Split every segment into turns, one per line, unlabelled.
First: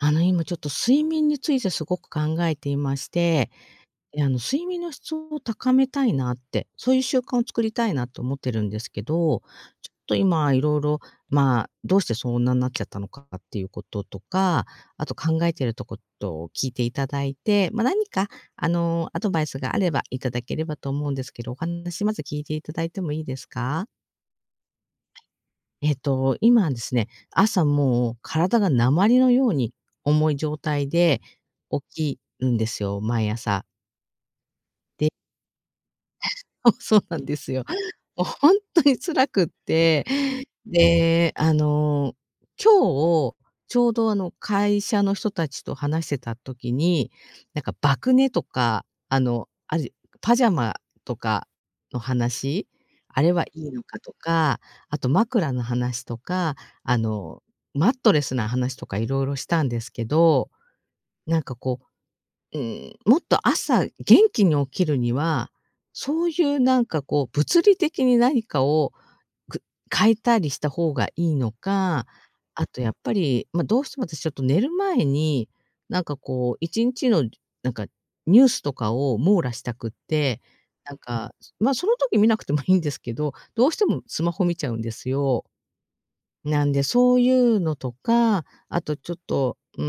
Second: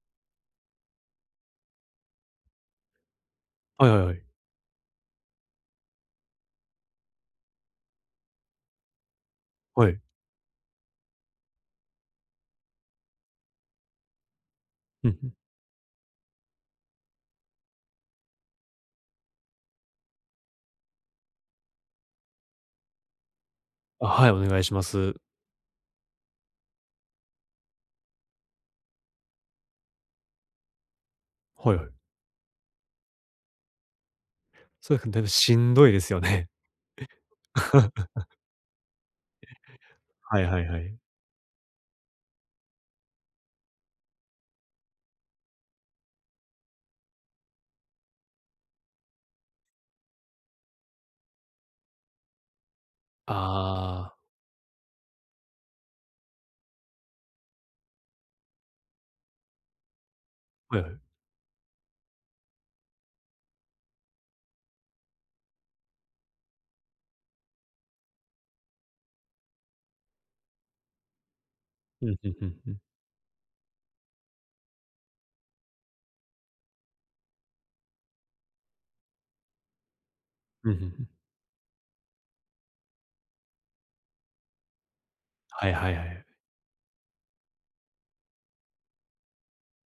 あの今ちょっと睡眠についてすごく考えていまして、
はいはいは
あ
い。
の、睡眠の質を高めたいなって、そういう習慣を作りたいなと思ってるんですけど、ち
は
ょっ
い。
と今色々、まあ、どうしてそんなんなっちゃったのかっていうこととか、あ
うん、
と
ふん。
考えてるとことを聞いていただいて、ま、何かあのアドバイスがあれば頂ければと思うんですけど、お話まず聞いて頂いてもいいですか？
あ、はい、お願いします。
えっと、今ですね、朝もう体が鉛のように重い状態で
はい
起
はい。
きるんですよ、毎朝。
そう、
で
ふ、でもしんどいですよ ね。
そそうなんですよ。お、本当に辛くって、
はいはいはい。
で、あの、今日ちょうどあの会社の人たちと話してた時に、なんか爆寝とかあの、あるパジャマとかの話、あれはいいのか
あ
と
あ。
か、あと枕の話とか、あの、マットレスな話とか色々したんですけど。
はいはい。
なんかこう、うーん、もっと朝元気に起きるには、そういうなんかこう物理的に何かを、く変えたりした方がいいのか、
うん、ふんふん
あ
ふん。
とやっぱり、ま、どうしても私ちょっと寝る前に、なんかこう一日のなんかニュースとかを網羅したくって、
うん、ふん
なん
ふん。
か、ま、その時見なくてもいいんですけど、どうしてもスマホ見ちゃうんですよ。
はいはいはい。
なんで、そういうのとか、あとちょっと、うー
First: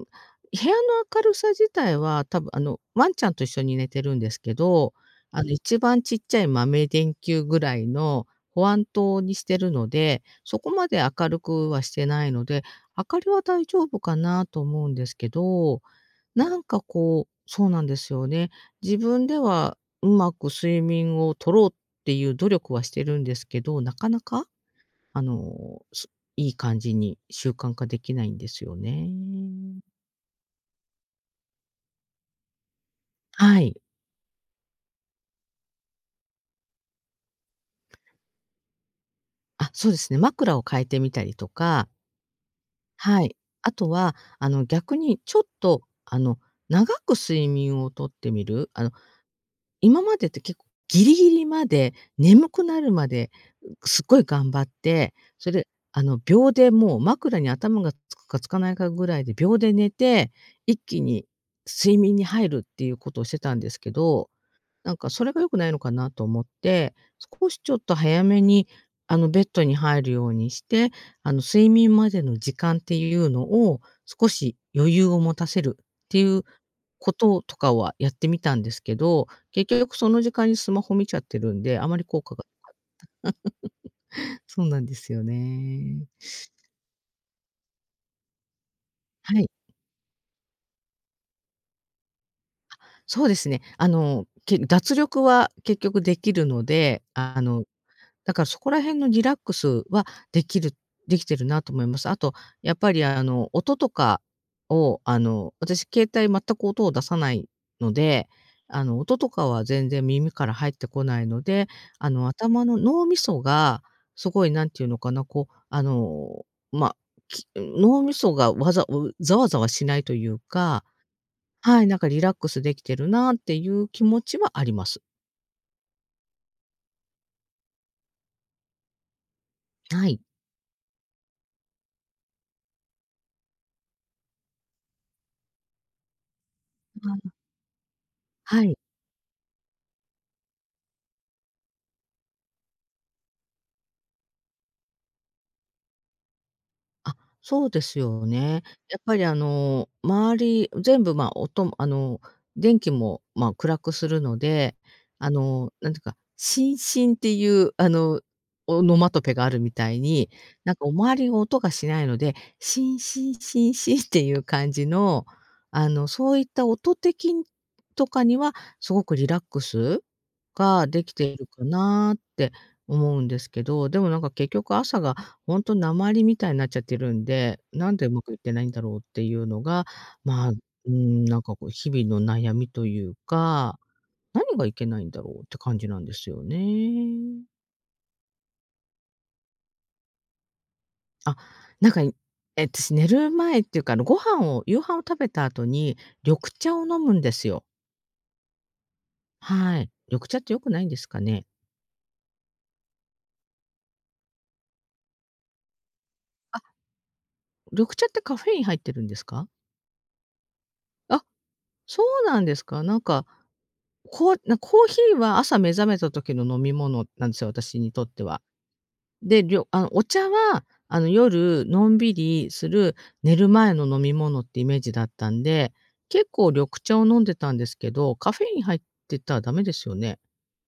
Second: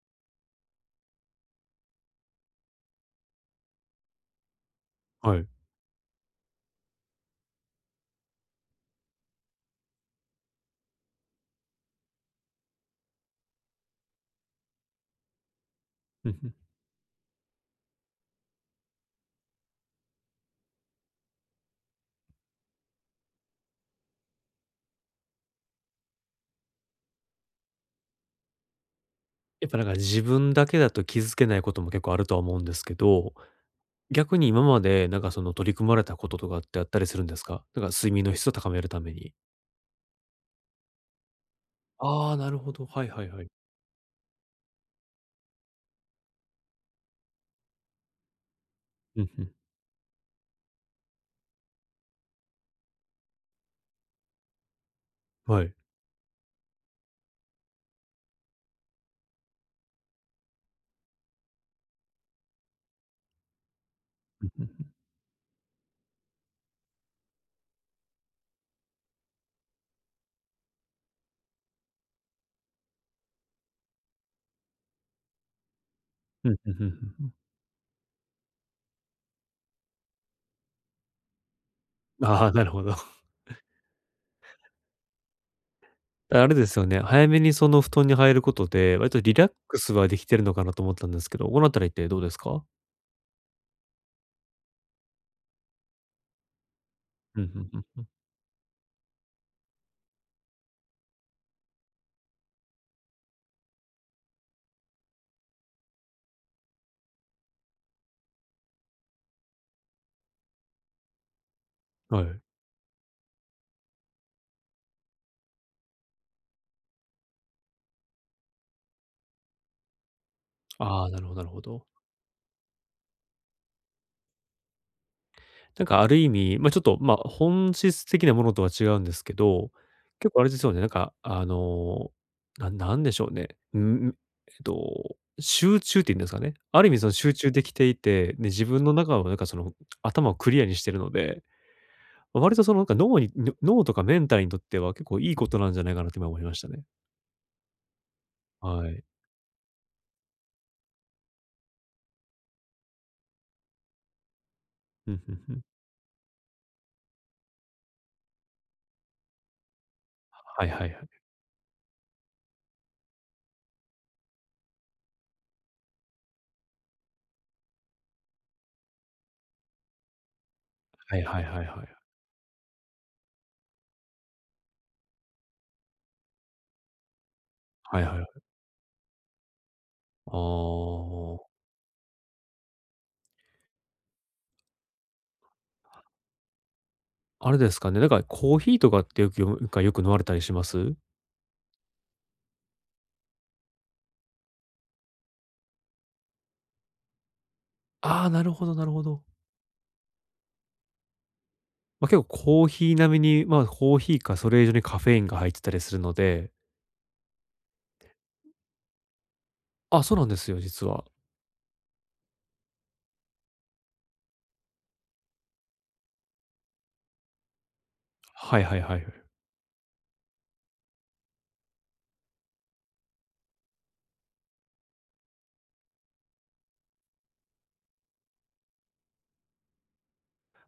ん、部屋の明るさ自体は多分あのワンちゃんと一緒に寝てるんですけど、
は
あ
い。
の一番ちっちゃい豆電球ぐらいの保安灯にしてるので、そこまで明るくはしてないので、明かりは大丈夫かなと思うんですけど、
ふんふん。
なんかこう、そうなんですよね。自分ではうまく睡眠を取ろうっていう努力はしてるんですけど、なかなか。あの、すいい感じに習慣化できないんですよね。
やっぱなんか自分だけだと気づけないことも結構あるとは思うんですけど、
はい。
逆に今までなんかその取り組まれたこととかってあったりするんですか？なんか睡眠の質を高めるために。
あ、そうですね、枕を変えてみたりとか。
ああ、なるほど。はい
は
はい
い。
はい。
あとは、あの逆にちょっとあの長く睡眠を取ってみる、あの
うんうん。
今までって、けっこ、ギリギリまで眠くなるまですっごい頑張って、それ
は
で、
い。
あの秒でもう枕に頭がつくかつかないかぐらいで秒で寝て、一気に睡眠に入るっていうことをしてたんですけど、
うんうんうん。
なんかそれが良くないのかなと思って、少しちょっと早めにあのベッドに入るようにして、あの睡眠までの時間っていうのを少し余裕を持たせるっていう
ふんふんふんふん
こ
ふん。
ととかはやってみたんですけど、結局その時間にスマホ見ちゃってるんで、あまり効果が、
ああ、なるほど。
そうなんですよね。
あれですよね、早めにその布団に入ることで、割とリ
はい。
ラックスはできてるのかなと思ったんですけど、このあたりってどうですか？
あ、そうですね。あの、け脱力は結局できるので、あ
うんう
の、
んうんうん。
だからそこら辺のリラックスはできるできてるなと思います。あとやっぱりあの音とかをあの、私携帯全く音を出さないので、あの、音とかは全然耳から入ってこないので、あ
は
の、
い。
頭の脳味噌がすごい何て言うのかな、こうあの、ま、き、脳味噌がわざう、ざわざわしないというか、
ああ、なるほど、なるほ
は
ど。
い、なんかリラックスできてるなっていう気持ちはあります。
なんかある意味、ま、ちょっと、ま、本質的なものとは違うんですけど、
はい。
結構あれですよね、なんか、あの、なんなんでしょうね、うん、えっと、集中っていうんですかね、ある意味そ
う
の
ん。
集中できていて、で、
は
自
い。
分の中のなんかその、頭をクリアにしてるので、割とそのなんか脳に、ぬ脳とかメンターにとっては結構いいことなんじゃないかなって今思いましたね。
あ、そうですよ、ね。
は
やっ
い。
ぱりあの周り全部、ま、音もあの電気も、ま、暗くするので、
ふん
あ
ふんふん。
の、何て言うか、シンシンっていうあのオノマトペがあるみたいに、
はい
なんか
は
お
いはい。
周りを音がしないので、シンシンシンシンっていう感じの、あのそういった音的んとかには、すごくリラックス？ができ
はい
てい
はい
る
は
か
いはい、は。
なって思うんですけど、でもなんか結局、朝がほんとなまりみたいなっちゃっているんで、何
はい
でう
はい
ま
は
くいっ
い。
てないんだろう？っていうのが、
あ
ま、うん、何
あ。
かこう日々の悩みというか、何がいけないんだろう？って感じなんですよね。
あれですかね、なんかコーヒーとかってよく、よんかよく飲まれたりします？
あ、なんかにえっとし、寝る前っていうか、あのご飯を、夕飯を食べた後に、緑茶を飲むんですよ。
ああ、なるほどなるほど。
はい。緑茶って良くないんですかね？
ま、結構、コーヒー並みにま、コーヒーかそれ以上にカフェインが入ってたりするので。
あっ。緑茶ってカフェイン入ってるんですか？
あっ、そうなんですよ、実は。
あっ、そうなんですか？なんか、こな、コーヒーは朝目覚めた時の飲み物なんですよ、私にとっては。
はいはいはいはい。
で、りょあの、お茶はあの夜のんびりする、寝る前の飲み物ってイメージだったんで、結構緑茶を飲んでたんですけど、カフェイン入ってたらダメですよね？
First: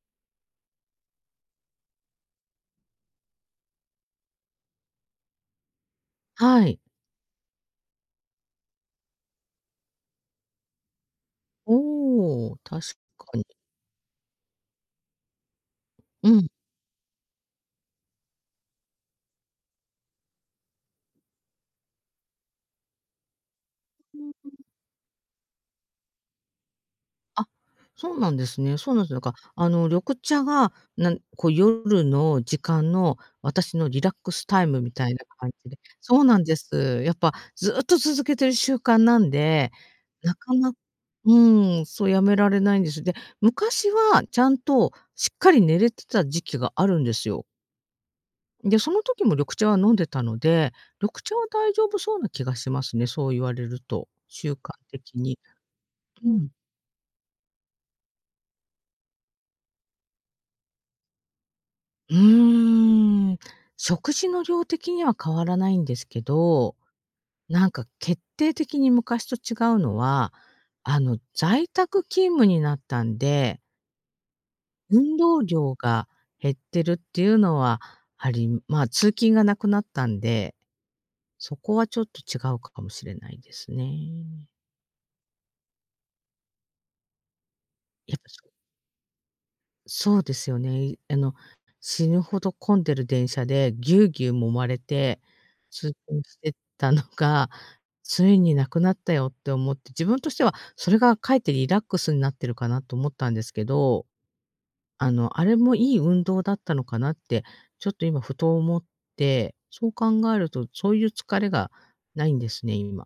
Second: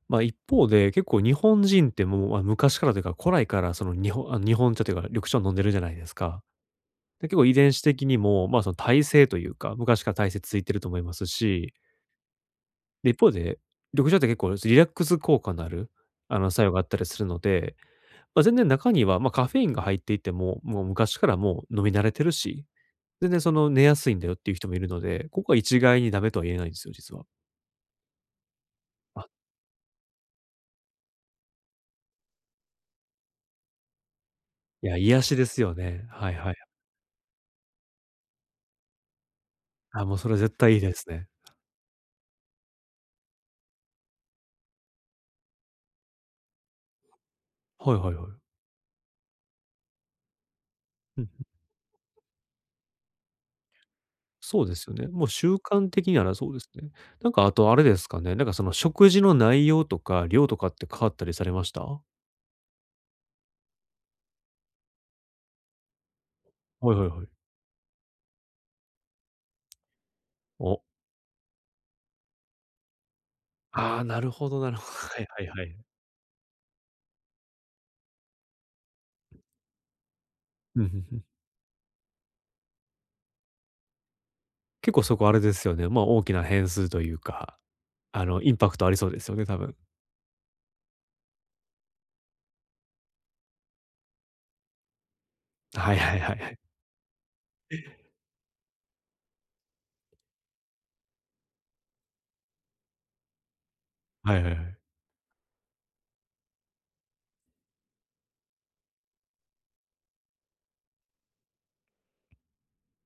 ま、一方で結構日本人てもう、あ、昔からというか、古来からその、にほあ、日本茶というか、緑茶を飲んでるじゃないですか。
はい。
で、結構遺伝子的にも、ま、その耐性というか、昔から耐性ついてると思いますし
おお、確
で、一
か
方
に。
で、緑茶って結構、リラックス効果のある、
う
あ
ん。
の、作用があったりするので、ま、全然、中には、ま、カフェインが入っていても、もう昔からもう飲み慣れてるし、全然その寝やす
ふ
いんだ
ん
よっ
ふ
ていう
ん。
人もいるので、ここは一概にダメとは言えないんですよ、実は。
あっ、そうなんですね。そうなんす。なんか、あの、緑茶はなん、こう、夜の時間の私のリラックスタイム
い
み
や、
たい
癒
な
しで
感
す
じ
よ
で
ね。
そう
はい
なん
は
で
い。
す。やっぱずっと続けてる習慣なんで、
あ、もうそ
な
れ
か
絶
な
対いいですね。
うん、そう、やめられないんです。で、昔はちゃんとしっかり寝れてた時期があるんですよ。
はいはいはい。
で、その時も緑茶は飲んでたので、
ふ
緑
ん、
茶
ふ。
は大丈夫そうな気がしますね、そう言われると、習
そう
慣
ですよね。
的
もう
に
習慣的には、あ
う
らそ
ん。
うですね。なんか、あとあれですかね、なんかその、食事の内容とか量とかって変わったりされました？
うーん、食事の量的には変わらないんですけど、
はいはいはい。
なんか決定的に昔と違うのは、
お。
あの、在宅勤務になったんで
ああ、なるほどなるほ
運
はい
動
はいは
量
い。
が減ってるっていうのは、あり、ま、通勤がなくなったんで、
ふんふんふん。
そこはちょっと違うかもしれないですね。
結構そこはあれですよね、ま、大きな変数というか、
やっぱ
あの、
そう
インパクトありそうですよね、多分。
そうですよね。あの、死ぬほど混んでる電車でぎゅうぎゅう揉まれて、
は
通
いはい
勤
は
して
い。
たのが、ついに無くなったよって思って、自分としてはそれがかえってリラックスになってるかなと思ったんですけど。
はいはいはい。
あのあれもいい運動だったのかなって、ちょっと今ふと思って、そう考えるとそういう疲れがないんですね、今。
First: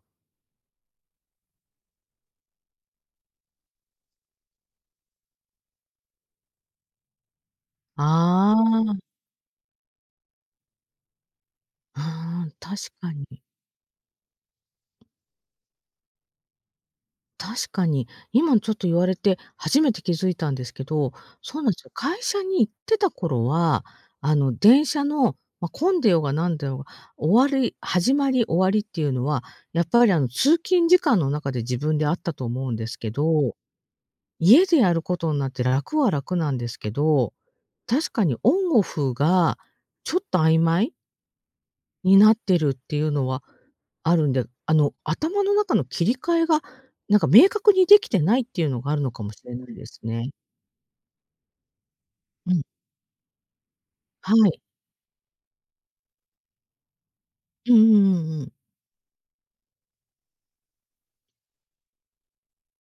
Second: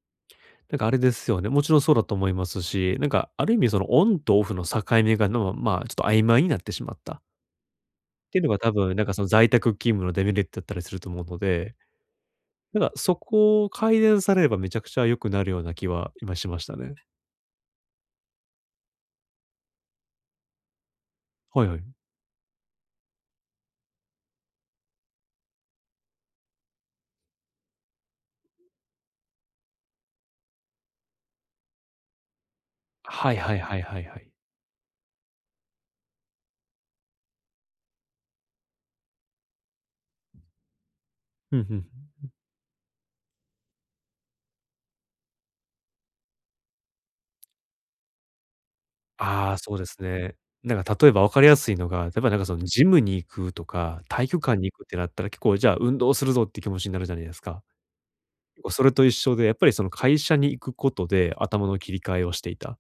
なんかあれですよね、もちろんそうだと思いますし、なんかある意味その、オンとオフの境目が、ぬう、まあ、ちょっと曖昧になってしまったっていうの
あ
が多
あ。
分なんかその在宅勤務のデメリットだったりすると思うので、
うーん、確
なんか
か
そ
に。
こを改善されれば、めちゃくちゃ良くなるような気は今しましたね。
確かに、今ちょっと言われて初めて気づいたんですけど、そう
は
な
い
ん
は
ですよ。
い。
会社に行ってた頃は、あの電車の、ま、混んでようが何でようが、終わり始まり終わりっていうのは、やっぱりあの通勤時間の中で自分であったと思うんですけ
はいは
ど、
いはいはいはい。
家でやることになって楽は楽なんですけど、確かにオンオフがちょっと曖昧
ふんふんふん
に
ふん。
なってるっていうのはあるんで、あの頭の中の切り替えが何か明確にできてないっていうのがあるのかもし
あ
れ
あ、
ない
そう
で
で
す
す
ね。
ね。なんか例えばわかりやすいのが、例えばなんか
う
そ
ん。
のジムに行くとか、たい
は
きょか
い。
んに行くってなったら結構じゃあ運動するぞっていう気持ちになるじゃないですか。
うんうんうんうん。
もうそれと一緒で、やっぱりその会社に行くことで頭の切り替えをしていた。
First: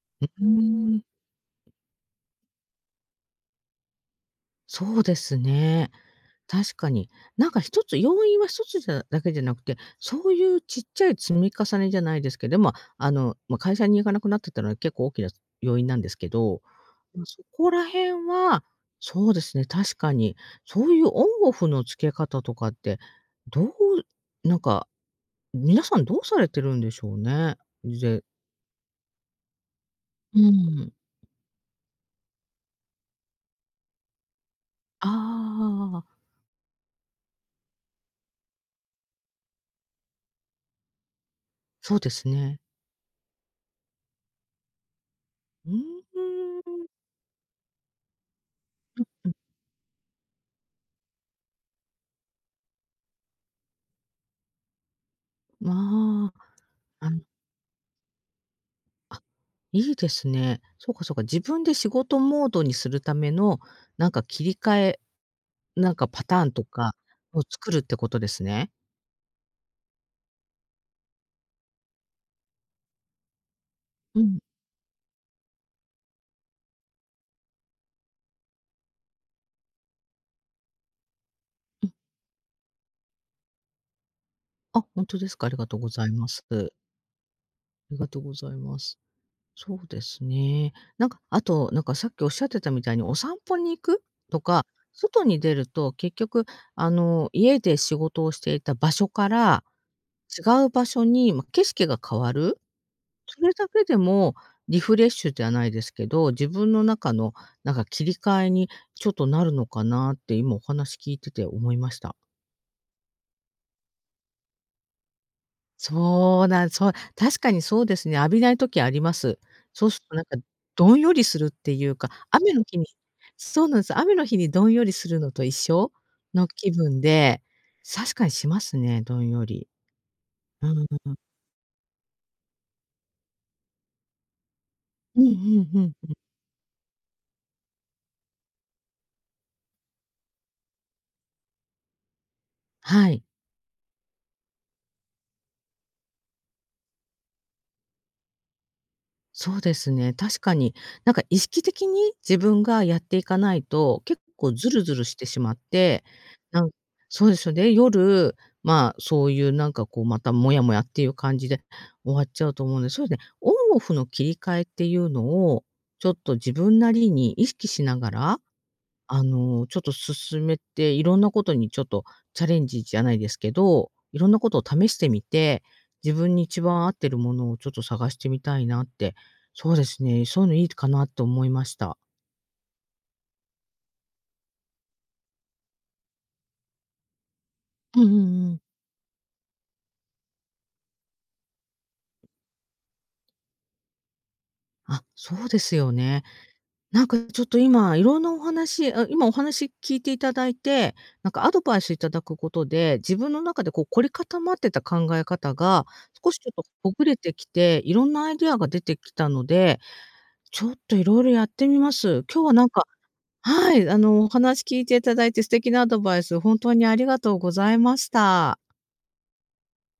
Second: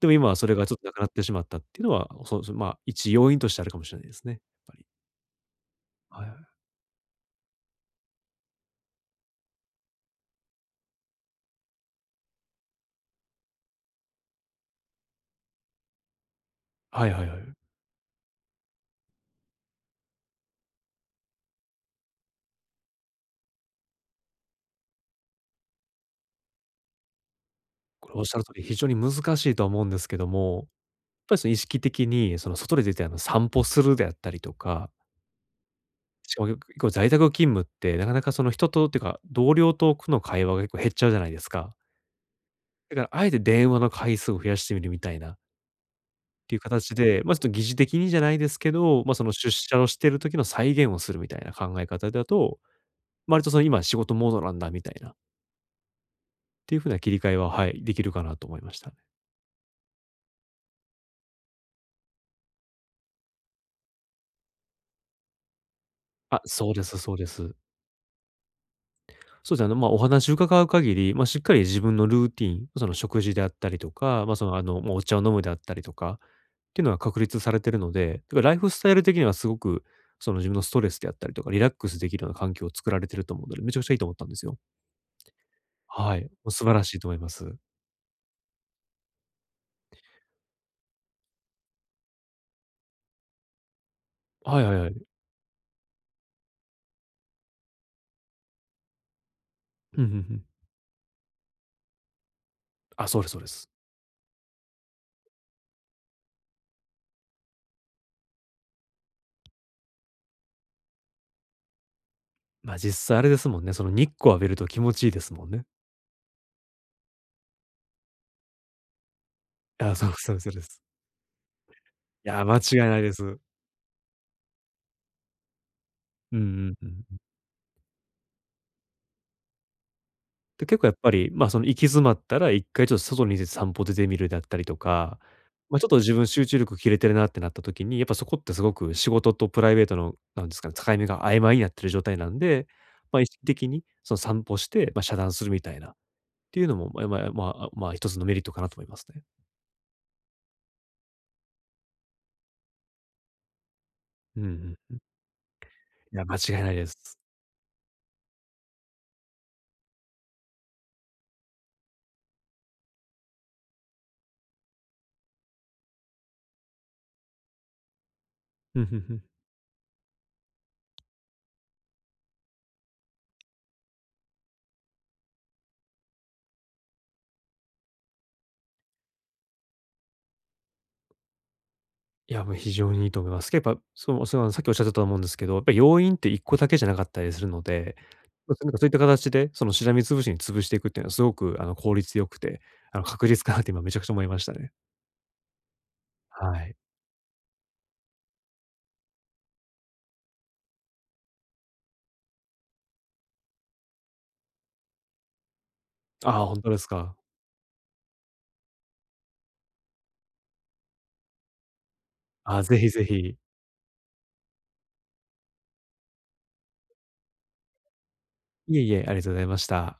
でも
う
今は
ー
それがちょっとな
ん。
くなってしまったっていうのは、そうですね、ま、一要因としてあるかもしれないですね。はい。
そうですね。
はいはい。
確かに。何か一つ、要因は一つじゃだけじゃなくて、そういうちっちゃい積み重ねじゃないですけど、でも、あのま会社に行かなくなってたのは結構大きな要因なんですけど、
はいはいは
そ
い。
こら辺は、そうですね、確かに、そういうオンオフの付け方とかって、どう、なんか、皆さんどうされてるんでしょうね。
これ
ぜ
おっしゃる通り非常に難しいとは思うんですけど
うー
も、やっ
ん。
ぱりその意識的にその外に出て、あの、散歩するであったりとか。
ああ。
しかもよく、結構在宅勤務ってなかなかその人とってか、同僚とくの会話が結構減っちゃうじゃないですか。
そうですね。
だから、あえて電話の回数を増やしてみるみたいな。
うー
っていう
ん。
形で、ま、ちょっと疑似的にじゃないですけ
う
ど、
ん
ま、そ
うん。
の、出社をしている時の再現をするみたいな考え方だと、ま、割とその今仕事モードなんだみたいな。
まあ、
っていう風な
あ
切り
ん
替えは、はい、できるかなと思いました。
あ、いいですね。そうかそうか、自分で仕事モードにするための何か切り替え、なんかパ
あ、
ターンと
そうで
か
すそうで
を
す。
作るってことですね。
そうですね、ま、お話を伺う限り、ま、しっかり自分のルーティン、その食事であったりと
う
か、ま、
ん。
その、あの、もうお茶を飲むであったりとか、っていうのは確立されてるので、だからライフスタイル的にはすごく、その、自分のストレスであったりとか、リラッ
う
ク
ん。
スできるような環境を作られていると思うので、めちゃくちゃいいと思ったんですよ。
あ、本当ですか？ありがとうござい
はい、
ま
も
す。
う素晴らしいと思います。
ありがとうございます。そうですね。なんか、あと、なんかさっきおっしゃってたみたいにお散歩に行くと
は
か、
いはいはい。
外に出ると、結局あの家で仕事をしていた場所から、
ふんふんふん。
違う場所に、ま、景色が変わる。
あ、そうですそ
そ
うで
れ
す。
だけでもリフレッシュではないですけど、自分の中のなんか切り替えにちょっとなるのかなって今お話聞いてて思いました。
ま、実際あれですもんね、その日光浴びると気持ちいいですもんね。
そうなんそう、確かにそうですね、浴びない時あります。そう
あ、
する
そう
と
で
な
す
ん
そ
か
うですそうです。
どんよりするっていうか、
いや、
雨
間
の
違
日
い
に
ないです。
そうなんです、雨の日にどんよりするのと一緒
うんう
の気
んう
分
んうん。
で、確かにしますね、どんより。
で、
う
結
ん。う
構やっぱ
う。
り、ま、その行き詰まったら1回ちょっと外に出て散歩出てみるだったりとか、
うん。ふんふ
ま、ちょっ
ん
と
ふん。
自分集中力切れてるなってなった時に、やっぱそこってすごく仕事とプライベートのなんですかね、境目が曖昧になってる状態なんで、
は
ま、
い。
意識的にその散歩して、ま、遮断するみたいな、ていうのも、まえまえ、あ、まあ、あ、まあ、1つのメリットかなと思いますね。
そうですね、確かに。なんか意識的に自分がやっていかないと、結
うん、
構
ふ
ず
ん
るず
ふん。
るしてしまって、
いや、間違い
なん
ないです。
そうですよ。で、夜、まあ、そういうなんかこうまたモヤモヤっていう感じで終わっちゃうと思うんで。そうね。オンオフの切り替えっていうのをちょっと自分なりに意識しながら、
ふんふんふ
あ
ん。
の、ちょっと進めて、色んなことにちょっとチャレンジじゃないですけど、色んなことを試してみて、自分に一番合ってるものをちょっと探してみたいなって。そうですね、そういうのいいかなって思いました。
いや、もう非常にいいと思います。けぱそうそうなんさっきおっしゃってたと思うんですけど、やっぱり要因って1個だけじゃなかったりするので、
うんうんう
ま、
ん。
なんかそういった形でそのしらみつぶしに潰していくっていうのはすごくあの効率良くて、あの確実かなって今めちゃくちゃ思いましたね。
あ、そうですよね。
はい。
なんかちょっと今色んなお話、あ、今お話聞いていただいて、なんかアドバイス頂くことで、自分の中でこう凝り固まってた考え方が、少し
ああ、
ちょっ
本
と
当です
ほぐ
か。
れてきて、色んなアイデアが出てきたので、ちょっと色々やってみます。今日は
ああ、
なん
是
か
非是非。
はい。あの、お話聞いていただいて素敵なアドバイス、本当にありがとうございました。
いえいえ、ありがとうございました。